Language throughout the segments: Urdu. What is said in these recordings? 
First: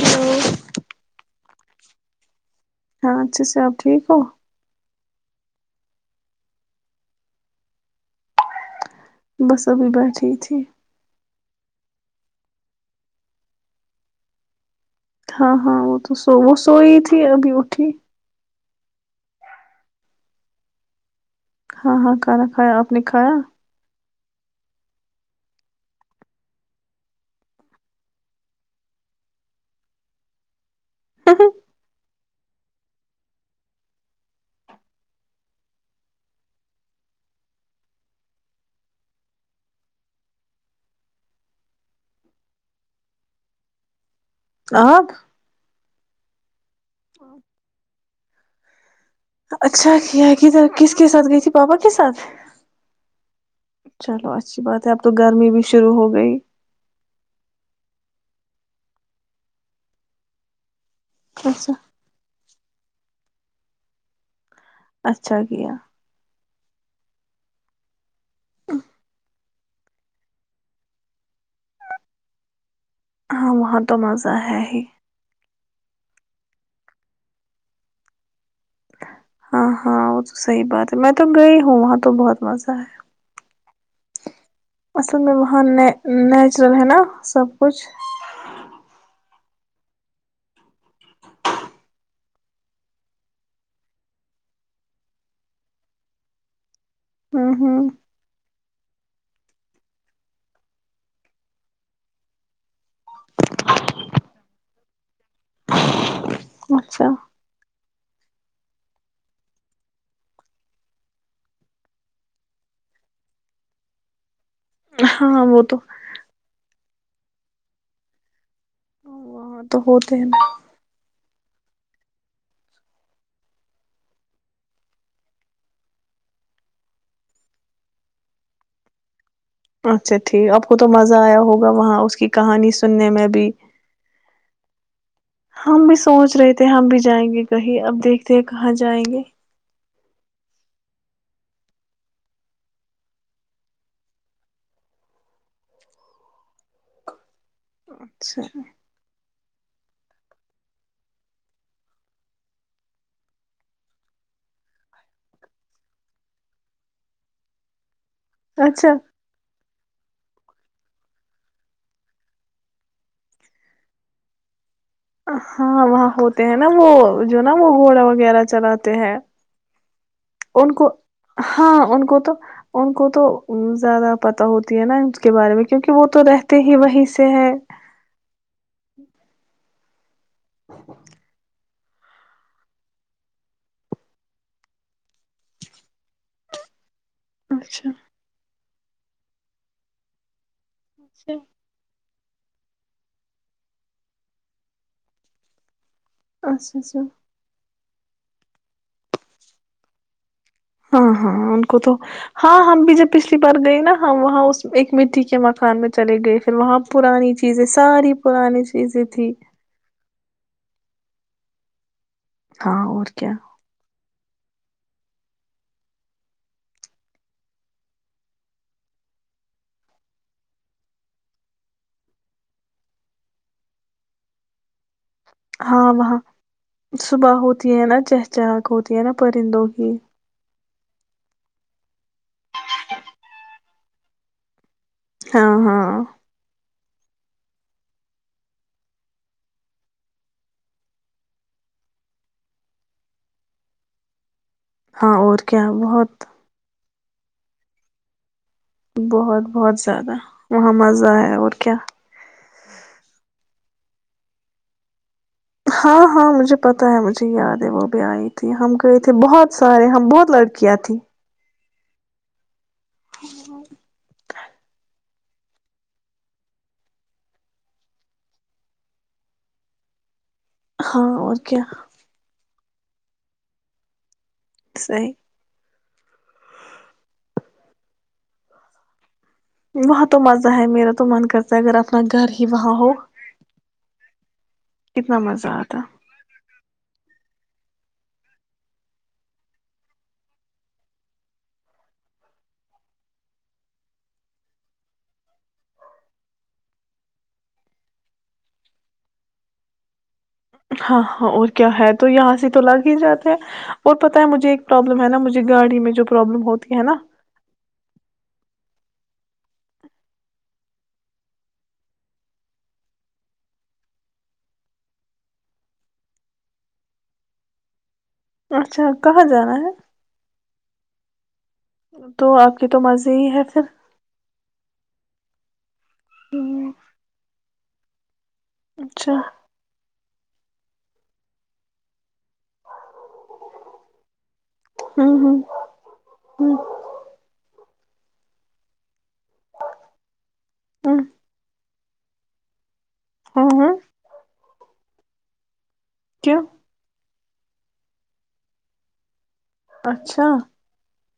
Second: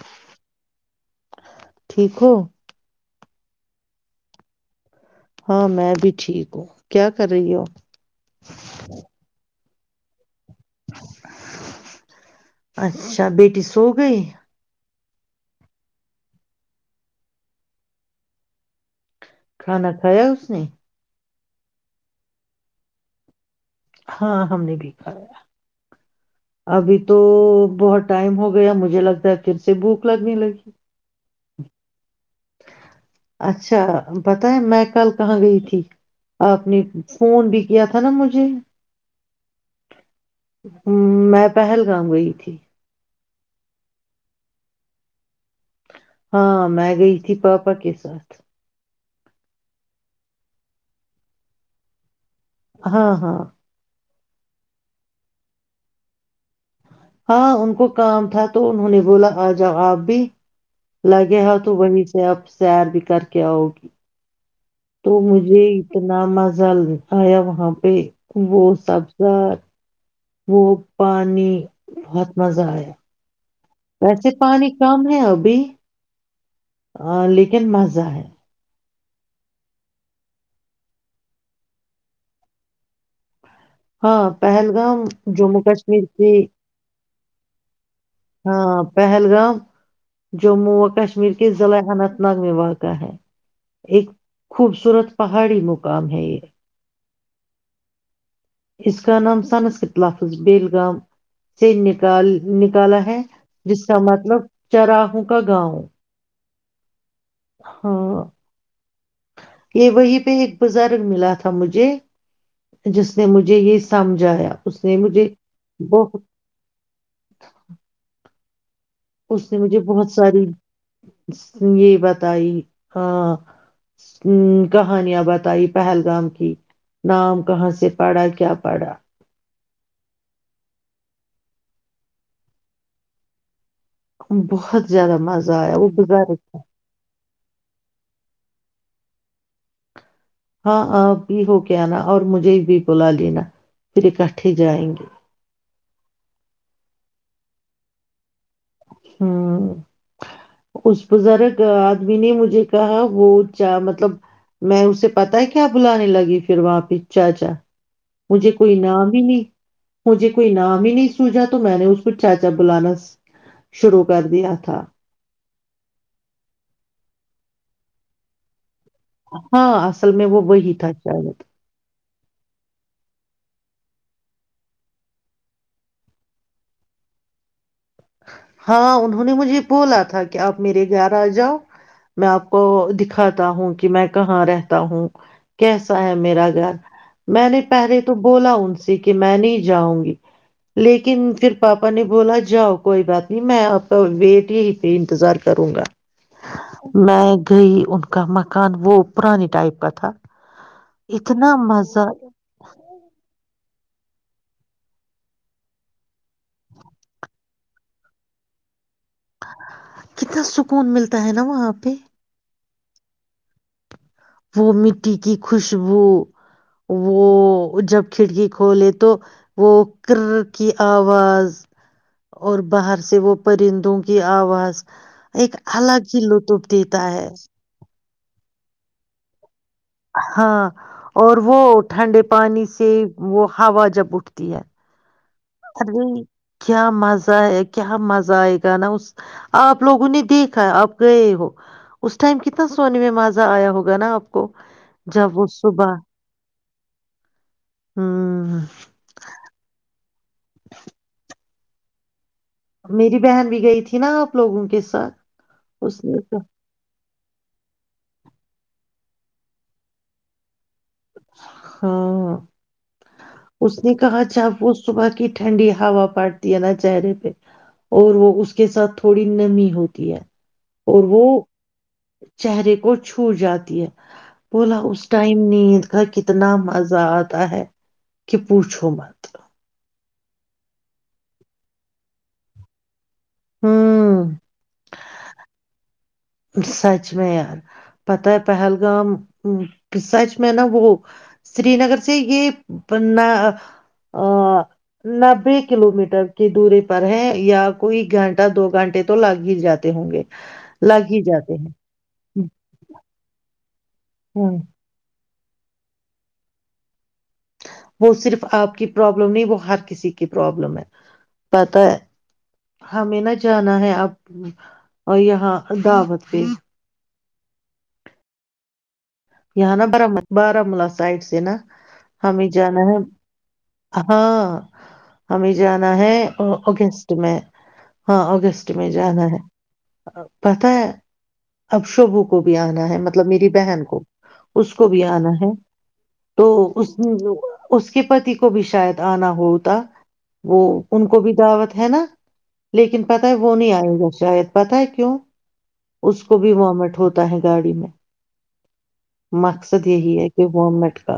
ہلو ٹھیک ہو اچھا سے آپ ٹھیک ہو ہاں میں بھی ٹھیک ہوں کیا کر رہی ہ ہو بس ابھی بات ٹ ہی ٹھییک اچھا بیٹی سو گئی ہاں ہاں وہ تو سو وہ سوئی تھی ابھی اٹھی کھانا کھایا اس نے ہاں ہاں کھانا کھایا آپ نے کھایا ہاں ہم نے بھی کھایا ابھی تو بہت ٹائم ہو گیا مجھے لگتا ہے پھر سے بھوک لگنے لگی [inaudible] اچھا پت ہے میں کل کہاں گئی تھی آپ نے فون بھی کیا تھا نا مجھے ہ میں پہلگام گئی تھی [inaudible] ہاں میں گئی تھی پاپا کے ساتھ اچھا کیا کدھر کس کے ساتھ گئی تھی پاپا کے ساتھ ہاں ہاں چلو اچھی بات ہے اب تو گرمی بھی شروع ہو گئی ہاں ان کو کام تھا تو انہوں نے بولا آ جاؤ آپ بھی لگے ہاں تو اچھا بنی ج آپ سیر بھی کر کے اوہ گی تو اچھا مجھے کیا اتنا مزا ل آیا وہاں پہ وہ سبزار وہ پانی بہت مزہ آیا ہاں وہاں تو ویسے مزہ ہے پانی ہی کم ہے ابھی لیکن مزہ ہے ہاں ہاں وہ تو صحیح بات ہے میں تو گئی ہوں وہاں تو بہت مزہ ہے ہاں پہلگام اصل میں جموں وہاں کشمیر کی نیچرل ہے نا سب کچھ ہاں پہلگام جموں و کشمیر کے ضلع اننت ناگ میں واقع ہے ایک خوبصورت پہاڑی مقام ہے یہ ہوں ہاں اس کا نام سنس کے تلفظ بیلگام سے ن نکالا ہے جس کا مطلب چراہوں کا گاؤں اچھا ہاں یہ وہی پہ ایک بزرگ ملا تھا مجھے جس نے مجھے یہ سمجھایا اس نے مجھے ہاں وہ تو بہت [inaudible] اس نے وہاں تو مجھے بہت ہوتے ہیں ساری یہ بتائی ہاں کہانیاں بتائی پہلگام کی نام کہاں سے پڑھا کیا پڑھا اچھا ٹھیک آپ کو تو مزہ آیا ہوگا وہاں اس کی کہانی سننے میں بھی بہت زیادہ مزہ آیا وہ ہم بھی بزرگ سوچ رہے تھے ہم بھی جائیں گے کہیں اب دیکھتے ہیں کہاں ج جائیں گے ہاں آپ بھی ہو کےناا اور مجھے بھی بلا لینا پھر اکٹھے جائیں گے اچھا ہوں اس بزرگ آدمی نے مجھے کہا وہ چا مطلب میں اسے پتا ہے کیا بلانے لگی پھر وہاں پہ چاچا مجھے کوئی اچھا نام ہی نہیں مجھے کوئی نام ہی نہیں سوجا تو میں نے اس کو چاچا بلانا شروع کر دیا تھا ہاں وہاں ہوتے ہیں نا وہ جو نا وہ گھوڑا وغیرہ چلاتا ہیں ہاں اصل میں وہ ان وہی کو تھا شاید ہاں ان کو تو ان کو تو زیادہ پتا ہوتی ہے نا اس کے بارے میں کیونکہ وہ تو رہتے ہی وہیں سے ہے ہاں انہوں نے مجھے بولا تھا کہ آپ میرے گھر آ جاؤ میں آپ کو دکھاتا ہوں کہ میں کہاں رہتا ہوں کیسا ہے میرا گھر میں نے اچھا پہلے تو بولا ان سے کہ میں نہیں جاؤں گی لیکن اچھا پھر پاپا نے بولا جاؤ کوئی بات ج میں آپ کا ویٹ ہی ہی پہ انتظار کروں گا اچھا میں گئی ان کا مکان وہ پرانی ٹائپ کا تھا ہاں ہاں اتنا ان کو تو مزہ ہاں ہم بھی جب پچھلی بار گئے نا ہم وہاں اس ایک مٹی کے مکان میں چلے گئے پھر وہاں پرانی چیزیں ساری پرانی چیزیں تھی کتنا سکون ملتا ہے نا وہاں پہ ہاں اور کیا وہ مٹی کی خوشبو وہ جب کھڑکی کھولے تو وہ کر کی آواز اور باہر سے وہ پرندوں کی آواز ایک ہاں الگ وہاں ہی لطف دیتا ہے صبح ہوتی ہے نا چہچہک ہوتی ہے نا پرند ہاں اور وہ ٹھنڈے پانی سے وہ ہوا جب اٹھتی ہے ہاں ہاں ارے کیا مزہ ہے کیا مزہ آئے گا نا اس آپ لوگوں نے دیکھا آپ گئے ہو اس ٹائم کتنا سونے میں مزہ آیا ہوگا نا آپ کو ہاں اور جب وہ کیا صبح بہت ہوں بہت بہت زیادہ وہحمزائ اور کیا میری بہن بھی گئی تھی نا آپ لوگوں کے ساتھ ہاں اس نے ہاں کہا مجھے پتا ہے مجھے یاد ہے وہ بھی آئی تھی تھی ہم گئے تھے بہت سارے ہم بہت لڑکیاں تھیں ہاں ہاں اس نے کہا اچھاپ وہ صبح کے کہ ٹھنڈی ہا پٹتی ہے نا چہرے پہ اور وہ اس کے ساتھ تھوڑی نمی ہوتی ہے ہاں اور کیا چہرے کو چھوٹ جاتی ہے بولاں ا صحیح ائم نیند کا کتنا مزہ آتا ہے کہ پوچھ مت وہاں تو مزہ ہے میرا تو من کرتا اگر اپنا گھر ہی وہاں ہو ہوں کتنا مزہ آتا سچ میں یار پت ہے پہلگام سچ میں نا وہ سری نگر سے یہ نبے کلو میٹر کی دوری پر ہے یا کوئی گھنٹہ دو گھنٹے تو لگ ہی جاتے ہوں گے ہاں لگ ہی ہاں اور جاتے کیا ہیں ہے تو یہاں سے تو لگ ہی جاتے ہیں اور پتتا ہ ہےجھے ایک پرابلم ہے نا مھے گاڑی میں جو پروابلم ہوتی ہے نا وہ صرف آپ کی پرابلم نہیں وہ ہر کسی کی پرابلم ہے پتہ ہے ہمیں نہ جانا ہے آپ یہاں دعوت پہ اچھا کہاں جانا ہے یہاں نا بار بارامولہ سائڈ سے نا تو ہمیں آپ کے تو جانا ہے مزے ہی پھر ہاں ہمیں جانا ہے ہوں، اگینسٹ میں ہاں اگست میں اچھا جانا ہے پت ہے اب شبو کو بھی آنا ہے مطلب میری بہن کو اس کو بھی آنا ہے تو اس نے جو اس کے پتی کو بھی شاید آنا ہوتا وہ ان کو بھی دعوت ہے نا لیکن پتہ ہے وہ ہاں نہیں آئےیں گا شاید پت ہے کیوں اس کو کیوں بھی وہ مٹ ہوتا ہوتا ہے گاڑی میں مقصد یہی اچھا ہے کہ و مٹ کا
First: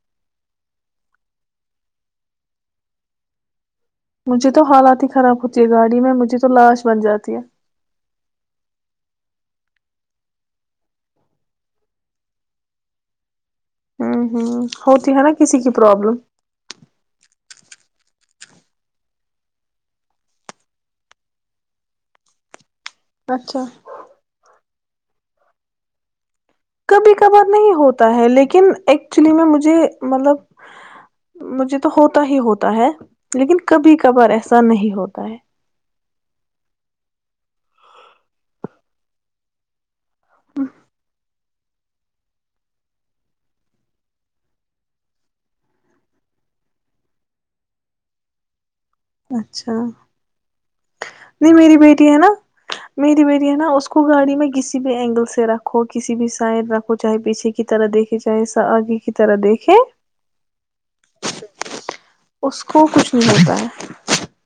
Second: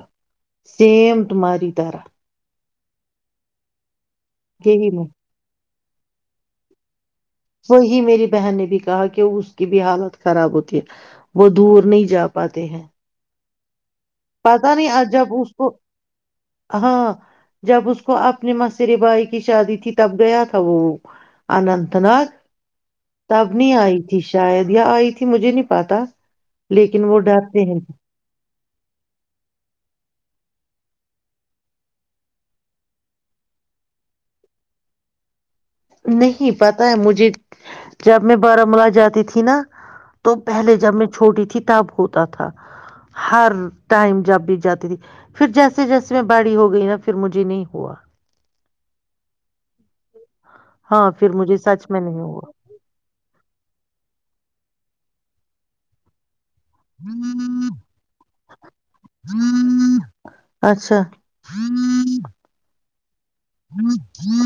سیم تمہاری طرح مجھے تو یہی حالات میں ہی خراب ہوتی یہ گاڑی میں مجے تو لاش بن جاتی ہے وہی میری بہن نے بھی کہا کہ اس کی بھی حالت خراب ہوتی ہے وہ دور نہیں جا پاتے ہیں ہوں ہوں پتا نہیں ہوتی ہے نا جب اس کسی کو کی پرابلم ہاں جب اس کو کو اپنے مسرے بائی کی شادی تھی تب گیا تھا وہ اننت نگ تب اچھا نہیں آئی تھی شاید آئی تھی مجھے نہیں پاتا کبھی کبار نہیں ہوتا ہے لیکن ایک ایکچولی میں مجھے مطلب مجھے تو ہوتا ہی ہوتا ہے لیکن کبھی کبھار ایسا نہیں ہوتا ہے نہیں پتا ہے مجھے جب میں بارامولہ جاتی تھی نا تو پہلے جب میں چوٹی ت تاب ہوتا تھا ہر ٹائم جب بھی جاتی تھی پھر جیسے جیسے میں باڑی ہو گئی نا پھر مجھے نہیں ہوا اچھا ہاں پھر نہیں مجھے میری سچ میں بیٹی ہے نہیں نا ہوا میری بیٹی ہے نا اس کو گاڑی میں گسی کسی بھی اینگل سے رکھو کسی بھی سائن رکھو چاہے پیھے کی طرح دیکھے چاہے آگے کی طرح دیکھیں اچھا اس کو کو کچھ نہیں ہوتا ہے ہ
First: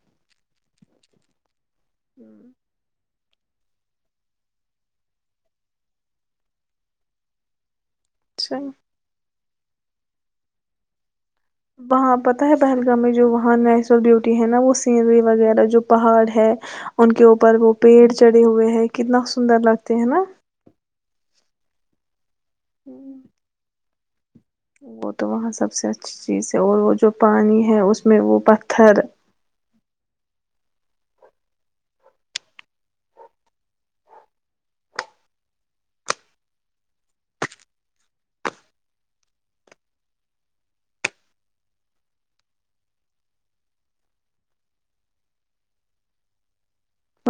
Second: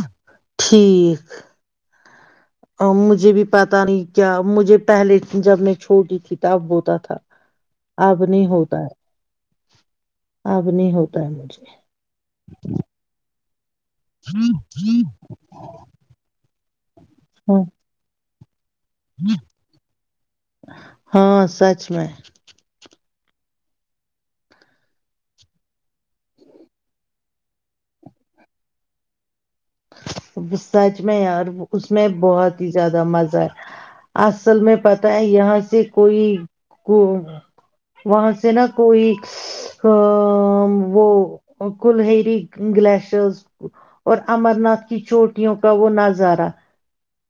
ٹھیک ہوں [inaudible] مجھے بھی پتا نہیں کیا مجھے پہلے جب میں چھوٹی تھی تب ہوتا تھا اب نہیں اچھا ہوتا ہے اب نہیں ہو [inaudible] وہاں پتاہ ہے پہلگام میں جو وہاں ہاں [inaudible] بیوٹی ہے نا وہ سینری وغیرہ جو پہاڑ ہے ان کے اوپر ہاں وہ پیڑ چڑے ہوئے ہیں کتنا سندر لگتے ہیں نا ہاں سچ میں وہ تو وہاں سب سے اچھی چیز ہے اور وہ جو پانی ہے اس میں وہ پتھر [inaudible] سچ میں یار اس میں بہت ہی زیادہ مزہ ہے اصل میں پتا ہے یہاں سے کوئی وہاں سے نا کوئی وہ کلہری گلیشرس اور امر ناتھ کی چوٹیوں کا وہ نظارہ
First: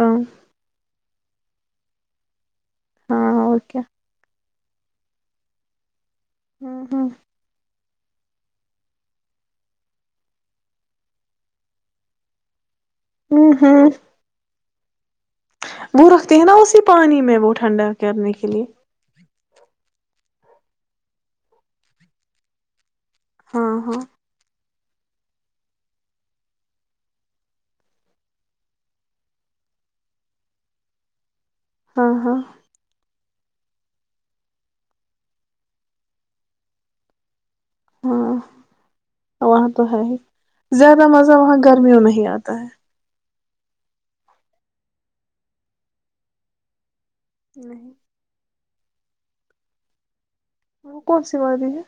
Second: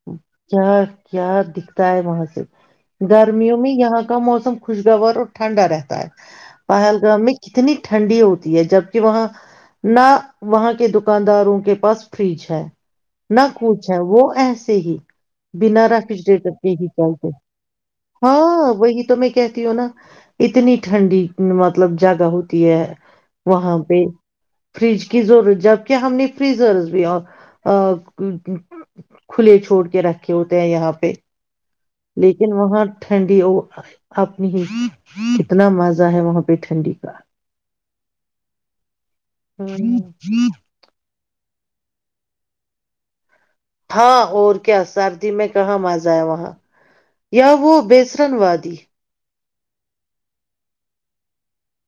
ہاں کیا [inaudible] کیا دکھتا ہے وہاں سے ہاں گرمیوں اور میں کیا یہاں کا موسم خوشگوار اور ٹھنڈا رہتا ہے ہاں پل ہاں گ میں کتنی ٹھنڈی ہوتی ہے جبک وہاں نہ وہاں کے دکانداروں کے پاس فریج ہے نہ ہوں ہوں کچھ ہے وہ ایسا [inaudible] ص ہی بنا وہ راکچ رکھتے ڈے ہیں کر نا کے اسی ہی پانی چلتے میں وہ ٹھنڈا کرنے کے لیے ہاں وہی تو میں کہتی ہوں نا اتنی ٹھنڈی مطلب جگہ ہوتی ہے ہاں وہاں ہاں پہ فریج کی ضرورت جبک ہم نے فریزر بھی کھلے چھوڑ کے رکھے ہوتے ہیں یہاں پہ ہاں ہاں لیکن وہاں [inaudible] ٹھنڈی وہ اپنی ہی کتنا مزہ ہے وہاں پہ ٹھنڈی کا ہاں [inaudible] وہاں تو ہے ہی زیادہ مزہ وہاں گرمیوں نہیں آتا ہے ہاں اور کیا سردی میں کہاں مزا ہے وہاں یا وہ نہیں بیسرن وادی [inaudible] ہم کون سی ب رہی ہے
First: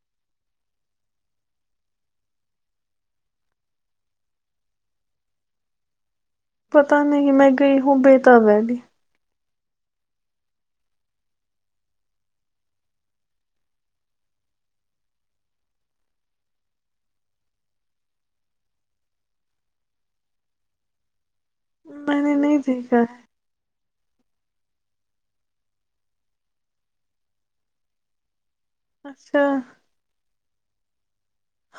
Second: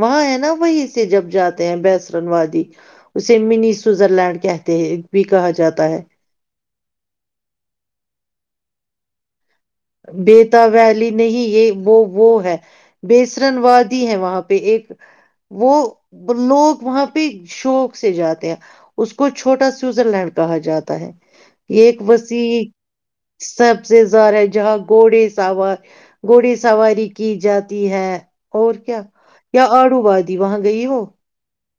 وہاں ہے نا وہیں سے جب جاتے ہیں بسرن وادی اسے منی سوزرلینڈ کہتے ہیں بھی کہا جاتا ہے پتا نہیں میں گئی ہوں بیےتا ویلی بیتا ویلی نہیں یہ وہ وہ ہے بیسرن وادی ہے وہاں پہ ایک وہ لوگ وہاں پہ شوق سے جاتے ہیں اس کو چھوٹا سویزر لینڈ کہا جاتا ہے یہ ایک میں نے نہیں جی دیکھا سب سے سارے جہاں گھڑے سواری گھڑے سواری کی جاتی ہے اور کیا ہے اچھا یا آڑو وادی وہاں گئی ہو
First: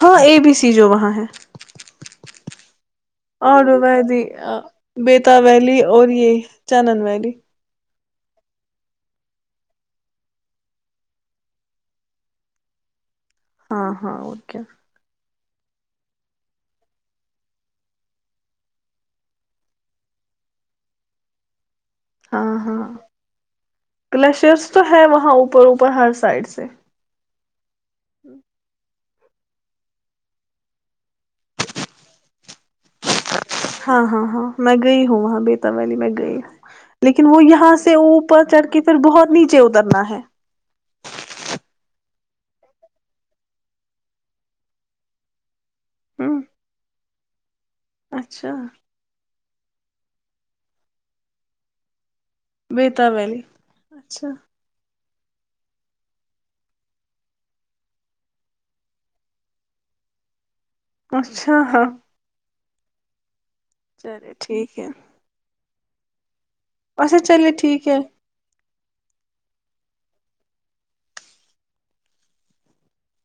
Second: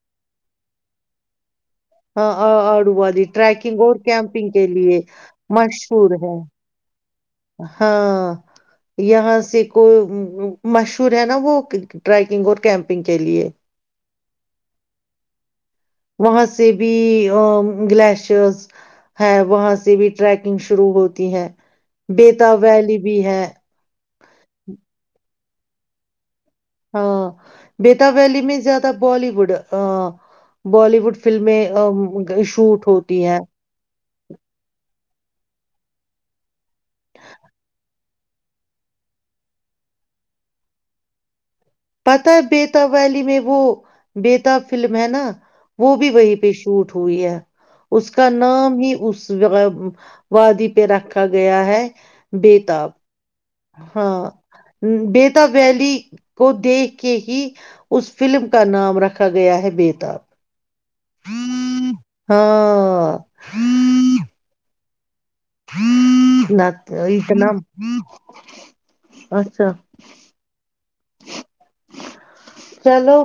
ہاں اے بی سی جو وہاں ہے ہاں آڑو والادی ٹریکنگ آڈو اور ویلی کیمپنگ کے لیے بیتا ویلی اور مشہور ہے یہ چنن ویلی ہاں ہاں یہاں سے کو مشہور ہے نا وہ ٹریکنگ اور کیمپنگ کے لیے ہاں ہاں اوکے وہاں سے بھی گلیشرز ہے وہاں سے بھی ٹریکنگ شروع ہوتی ہے بیتاب ہاں ہاں ویلی بھی ہے اوپروپر ہر سائڈ سے ہاں بیتا ویلی میں زیادہ بالی ووڈ بالی ووڈ فلمیں شوٹ ہوتی ہیں ہاں ہاں ہاں میں گئی ہوں وہاں بیتا ویلی میں گئی ہوں لیکن وہ یہاں سے اوپر چڑھ کے پھر بہت نیچے اترنا ہے پتا ہے بیتا ویلی میں وہ بیتاب فلم ہے نا وہ بھی ہ وہیں پہ شوٹ ہوئی ہے اس کا اچھا نام ہی اس وہ وادی پہ رکھا گیا ہے بیتاب بیتا ویلی ہاں اچھا بیتاب ویلی کو دیکھ کے ہی اس فلم کا نام رکھا گیا ہے بیتاب اچھا ہاں ہاں چلے ٹھیک ہے [inaudible] ل اچھا یہ تونا چلیے ٹھیک ہے اچھا چلو